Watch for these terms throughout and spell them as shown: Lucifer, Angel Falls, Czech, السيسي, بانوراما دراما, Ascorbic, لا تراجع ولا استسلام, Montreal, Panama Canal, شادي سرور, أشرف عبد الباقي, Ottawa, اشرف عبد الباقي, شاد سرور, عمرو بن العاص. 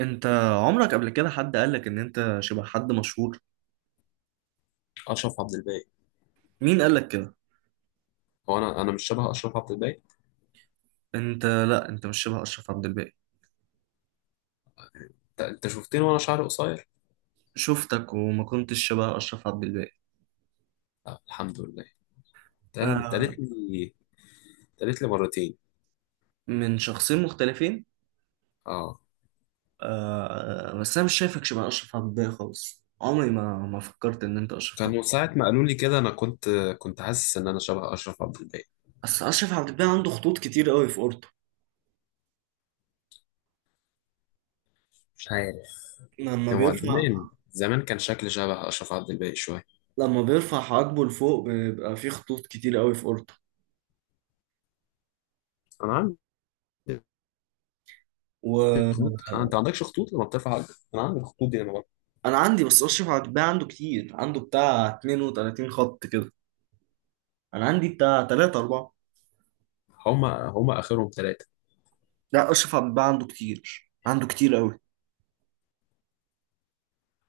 انت عمرك قبل كده حد قالك ان انت شبه حد مشهور؟ اشرف عبد الباقي. مين قالك كده؟ هو انا مش شبه اشرف عبد الباقي. انت، لا انت مش شبه اشرف عبد الباقي. أنت شفتني وانا شعري قصير. شفتك وما كنتش شبه اشرف عبد الباقي. لا، الحمد لله. ده اللي آه. اتقالت لي. اتقالت لي مرتين. من شخصين مختلفين. اه. آه، آه، بس انا مش شايفك شبه اشرف عبد الباقي خالص، عمري ما فكرت ان انت اشرف عبد. كانوا ساعة ما قالوا لي كده انا كنت حاسس ان انا شبه اشرف عبد الباقي. بس اشرف عبد الباقي عنده خطوط كتير قوي في اورته مش عارف. لما هو بيرفع زمان زمان كان شكلي شبه اشرف عبد الباقي شويه. لما بيرفع حواجبه لفوق بيبقى فيه خطوط كتير قوي في اورته. انا عندي وانا خطوط. آه، انت ما عندكش خطوط لما بترفع عقلك. انا عندي الخطوط دي لما... عندي، بس اشرف عبد الباقي عنده كتير، عنده بتاع 32 خط كده، انا عندي بتاع تلاتة اربعة. هما اخرهم ثلاثه. لا اشرف عبد الباقي عنده كتير، عنده كتير قوي.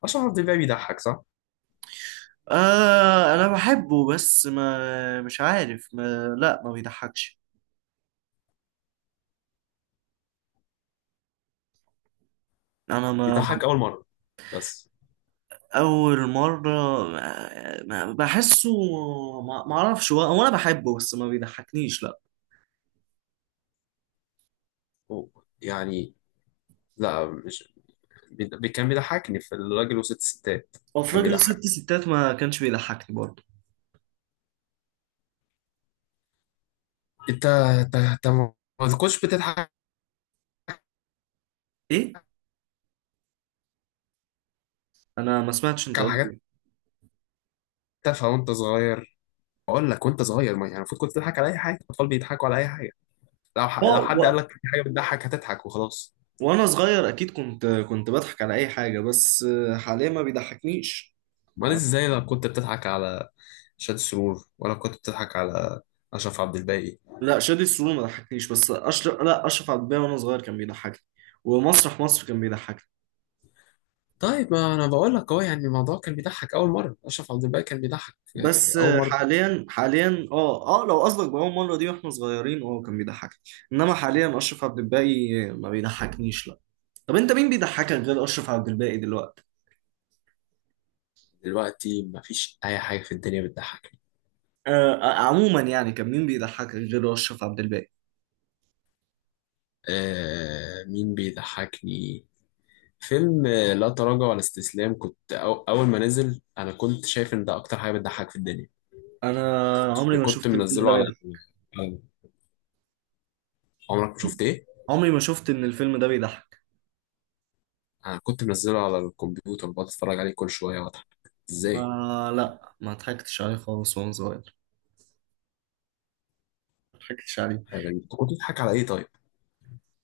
اشرف عبد الباقي بيضحك، صح؟ آه انا بحبه بس ما مش عارف، ما بيضحكش. انا ما ما- بيضحك اول مره بس. اول مرة، بحسه. ما اعرفش، هو هو انا بحبه بس ما بيضحكنيش، لا. أوه، يعني... لا، مش... كان بيضحكني في الراجل وست ستات. وفي كان راجل ست بيضحك. ستات ما كانش بيضحكني برضه. انت ما كنتش بتضحك ايه؟ انا ما سمعتش انت على قلت حاجات ايه. تافهه وانت صغير. بقول لك وانت صغير، ما يعني المفروض كنت تضحك على اي حاجه. الاطفال بيضحكوا على اي حاجه. و... لو حد قال و... لك في حاجه بتضحك هتضحك وخلاص. وانا صغير اكيد كنت بضحك على اي حاجة، بس حاليا ما بيضحكنيش. امال ازاي؟ لو كنت بتضحك على شاد سرور ولا كنت بتضحك على اشرف عبد الباقي؟ لا شادي سرور ما ضحكنيش، بس اشرف لا اشرف عبد الباقي وانا صغير كان بيضحكني، ومسرح مصر كان بيضحكني. طيب ما انا بقول لك اهو، يعني الموضوع كان بيضحك اول مره. اشرف عبد الباقي كان بيضحك في بس اول مره. حاليا لو قصدك بأول مرة دي واحنا صغيرين، اه كان بيضحكني، انما حاليا اشرف عبد الباقي ما بيضحكنيش، لا. طب انت مين بيضحكك غير اشرف عبد الباقي دلوقتي؟ دلوقتي ما فيش اي حاجه في الدنيا بتضحك. آه، آه، عموما يعني كان مين بيضحكك غير اشرف عبد الباقي؟ آه، مين بيضحكني؟ فيلم آه، لا تراجع ولا استسلام. كنت أول ما نزل أنا كنت شايف إن ده أكتر حاجة بتضحك في الدنيا. انا عمري ما وكنت شفت الفيلم ده منزله بيضحك. على- عمرك ما شفت إيه؟ عمري ما شفت ان الفيلم ده بيضحك. أنا كنت منزله على الكمبيوتر، بقعد أتفرج عليه كل شوية وأضحك. إزاي؟ ما ضحكتش عليه خالص وانا صغير، ما ضحكتش عليه. حاجة غريبة. أنت كنت بتضحك على إيه طيب؟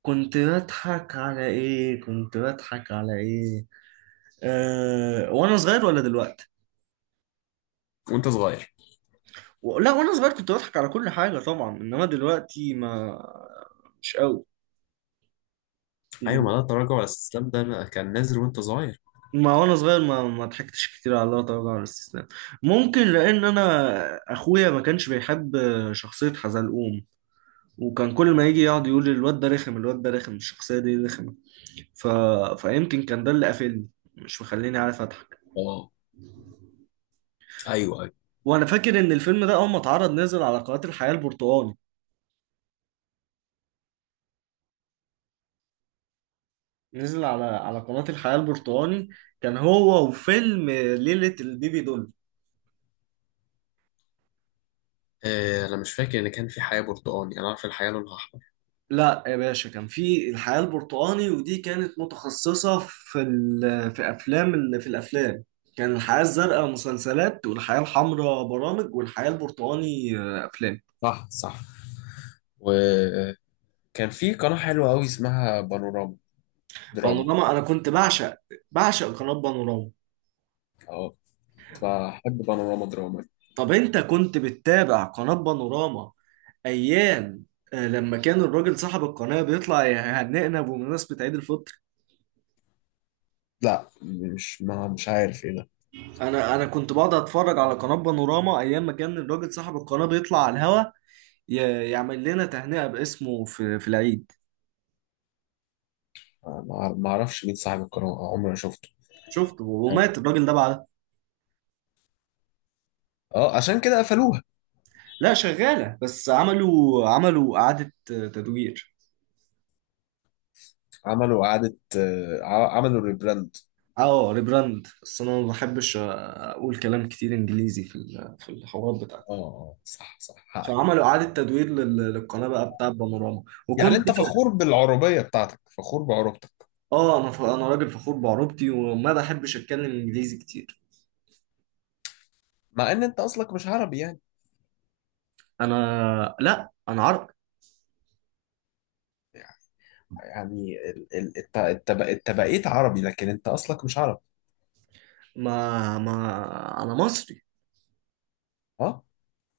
كنت بضحك على ايه، كنت بضحك على ايه؟ وانا صغير ولا دلوقتي؟ وأنت صغير. لا وانا صغير كنت بضحك على كل حاجة طبعا، انما دلوقتي ما، مش قوي أيوة، ما لا دلوقتي. تراجع ولا استسلام ده أنا كان نازل وأنت صغير. ما وانا صغير ما ضحكتش كتير على الله طبعا، على الاستسلام. ممكن لان انا اخويا ما كانش بيحب شخصية حزلقوم، وكان كل ما يجي يقعد يقول لي الواد ده رخم، الواد ده رخم، الشخصية دي رخمة. ف... فيمكن كان ده اللي قافلني، مش مخليني عارف اضحك. أه، أيوه أيوه. وانا فاكر ان الفيلم ده اول ما اتعرض نزل على قناة الحياة البرتقالي. نزل على قناة الحياة البرتقالي. كان هو وفيلم ليلة البيبي دول. آه، أنا مش فاكر إن كان في حياة برتقاني. أنا عارف الحياة لونها أحمر. لا يا باشا، كان في الحياة البرتقالي ودي كانت متخصصة في افلام في الافلام. كان الحياة الزرقاء مسلسلات، والحياة الحمراء برامج، والحياة البرتقالي افلام. صح صح. و... كان في قناة حلوة أوي اسمها بانوراما دراما. بانوراما، انا كنت بعشق، بعشق قناة بانوراما. اه، كنت بحب بانوراما دراما. طب انت كنت بتتابع قناة بانوراما ايام، لما كان الراجل صاحب القناه بيطلع يهنئنا بمناسبه عيد الفطر؟ لا، مش عارف ايه ده. انا كنت بقعد اتفرج على قناه بانوراما ايام ما كان الراجل صاحب القناه بيطلع على الهوا، يعمل لنا تهنئه باسمه في العيد. ما اعرفش مين صاحب القناة. آه، عمري ما شفته. شفت اه، ومات الراجل ده بعدها. آه، عشان كده قفلوها. لا شغاله، بس عملوا اعاده تدوير. عملوا إعادة، آه، عملوا ريبراند. اه ريبراند، بس انا ما بحبش اقول كلام كتير انجليزي في الحوارات اه، بتاعتي. آه، صح صح، حقك. فعملوا اعاده تدوير للقناه بقى بتاع بانوراما، وكنا. يعني انت فخور بالعربية بتاعتك، فخور بعروبتك. اه انا انا راجل فخور بعروبتي وما بحبش اتكلم انجليزي كتير. مع ان انت اصلك مش عربي يعني. انا، لا، انا عربي. يعني انت بقيت عربي لكن انت اصلك مش عربي. ما ما انا مصري اه.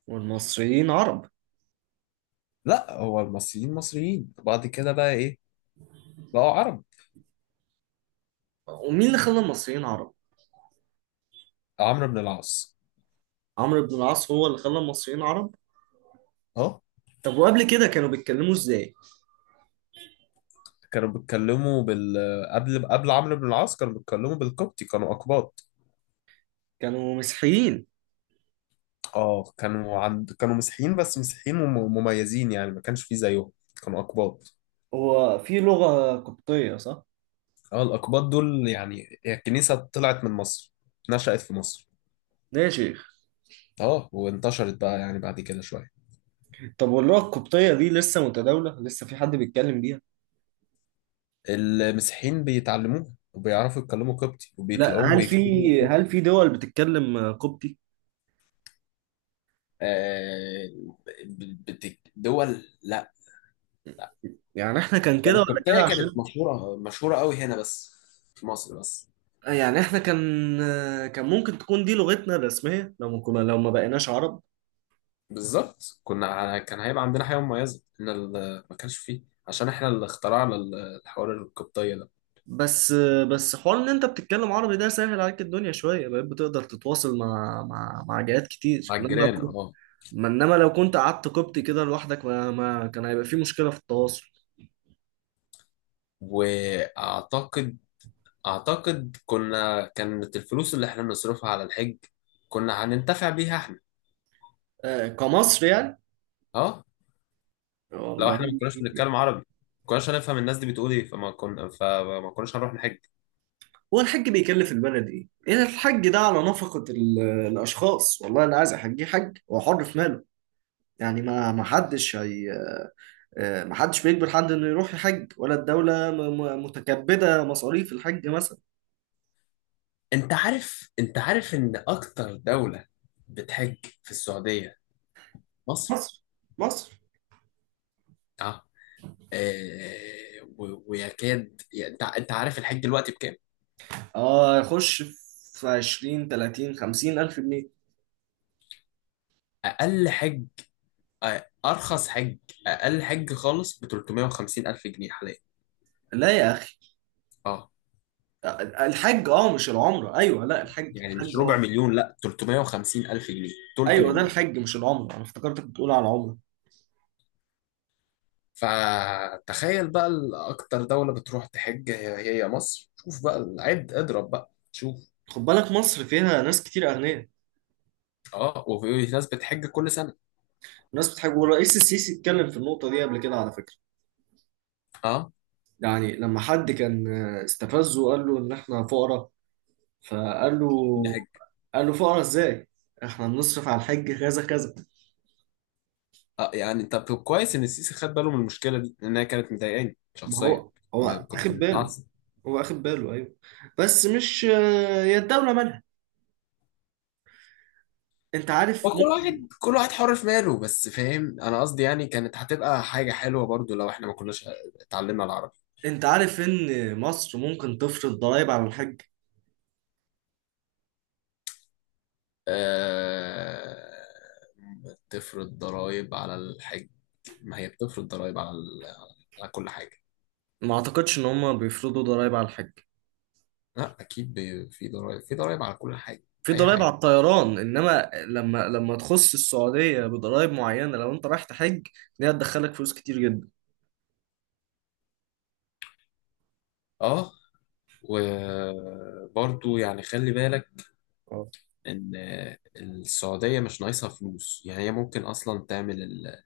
والمصريين عرب. لا، هو المصريين مصريين، بعد كده بقى ايه؟ بقوا عرب. ومين اللي خلى المصريين عرب؟ عمرو بن العاص. عمرو بن العاص هو اللي خلى المصريين عرب. اه. طب وقبل كده كانوا بيتكلموا ازاي؟ كانوا بيتكلموا قبل عمرو بن العاص كانوا بيتكلموا بالقبطي. كانوا أقباط. كانوا مسيحيين. اه، كانوا مسيحيين، بس مسيحيين مميزين، يعني ما كانش فيه زيهم. كانوا أقباط. هو في لغة قبطية صح؟ اه، الأقباط دول يعني هي الكنيسة طلعت من مصر، نشأت في مصر. ده يا شيخ. اه، وانتشرت بقى يعني بعد كده شوية. طب واللغة القبطية دي لسه متداولة، لسه في حد بيتكلم بيها؟ المسيحيين بيتعلموها وبيعرفوا يتكلموا قبطي، لا، وبيتلاقوهم بيكتبوا هل قبطي. في دول بتتكلم قبطي؟ آه، دول لا. يعني احنا كان ده كده ولا كده الكوبتاية كانت عشان، مشهورة مشهورة قوي هنا، بس في مصر بس. آه، يعني احنا كان آه، كان ممكن تكون دي لغتنا الرسمية لو ما كنا، لو ما بقيناش عرب. بالظبط، كنا كان هيبقى عندنا حاجة مميزة ان ما كانش فيه، عشان احنا اللي اخترعنا الحوار الكوبتاية ده. بس آه، بس حوار ان انت بتتكلم عربي ده سهل عليك الدنيا شوية، بقيت بتقدر تتواصل مع جهات كتير، مع انما لو الجيران، كنت اه. ما انما لو كنت قعدت قبطي كده لوحدك، ما كان هيبقى في مشكلة في التواصل. واعتقد اعتقد كنا... كانت الفلوس اللي احنا بنصرفها على الحج كنا هننتفع بيها احنا. آه، كمصر يعني. اه. لو والله. احنا ما كناش بنتكلم عربي، ما كناش هنفهم الناس دي بتقول ايه. فما كناش هنروح نحج. هو الحج بيكلف البلد ايه؟ ايه الحج ده على نفقة الاشخاص، والله اللي عايز احجيه حج هو حر في ماله. يعني ما حدش هي، آه، محدش بيجبر حد انه يروح يحج، ولا الدولة متكبدة مصاريف الحج مثلا. انت عارف ان اكتر دولة بتحج في السعودية مصر. مصر، مصر. اه، آه، ويكاد يعني. انت عارف الحج دلوقتي بكام؟ اه يخش في 20 30 50 الف جنيه. اقل حج، آه، ارخص حج، اقل حج خالص ب 350 الف جنيه حاليا. لا يا اخي، اه، الحج اه مش العمرة. ايوه، لا الحج يعني مش ربع اه، مليون، لا 350 الف جنيه، تلت ايوه ده مليون. الحج مش العمرة، انا افتكرتك بتقول على العمرة. فتخيل بقى اكتر دولة بتروح تحج هي، هي مصر. شوف بقى، عد، اضرب بقى، شوف. خد بالك مصر فيها ناس كتير اغنياء. اه، وفي ناس بتحج كل سنة. ناس بتحج، والرئيس السيسي اتكلم في النقطة دي قبل كده على فكرة. اه. يعني لما حد كان استفزه وقال له ان احنا فقراء، فقال له، قال له فقرا ازاي؟ احنا بنصرف على الحج كذا كذا. اه يعني، طب كويس ان السيسي خد باله من المشكله دي لانها كانت مضايقاني ما شخصيا. هو اخد كنت باله، متعصب. هو اخد باله ايوه. بس مش هي الدولة مالها. انت عارف هو مم... كل واحد حر في ماله، بس فاهم انا قصدي يعني كانت هتبقى حاجه حلوه برضو لو احنا ما كناش اتعلمنا العربي. انت عارف ان مصر ممكن تفرض ضرائب على الحج. أه... تفرض ضرائب على الحج. ما هي بتفرض ضرائب على ال... على كل حاجه. ما اعتقدش ان هم بيفرضوا ضرائب على الحج. لا، اكيد في ضرائب على كل حاجه. في اي ضرائب حاجه. على الطيران، انما لما تخص السعودية بضرائب معينة لو انت رايح تحج، دي هتدخلك فلوس كتير جدا. اه، وبرضو يعني خلي بالك اه ان السعوديه مش ناقصها فلوس. يعني هي ممكن اصلا تعمل ال...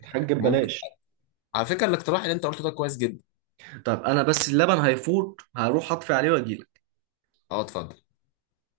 الحج ممكن. ببلاش. على فكره الاقتراح اللي انت قلته ده كويس جدا. طب انا بس اللبن هيفوت، هروح اطفي عليه واجيلك. اه، اتفضل.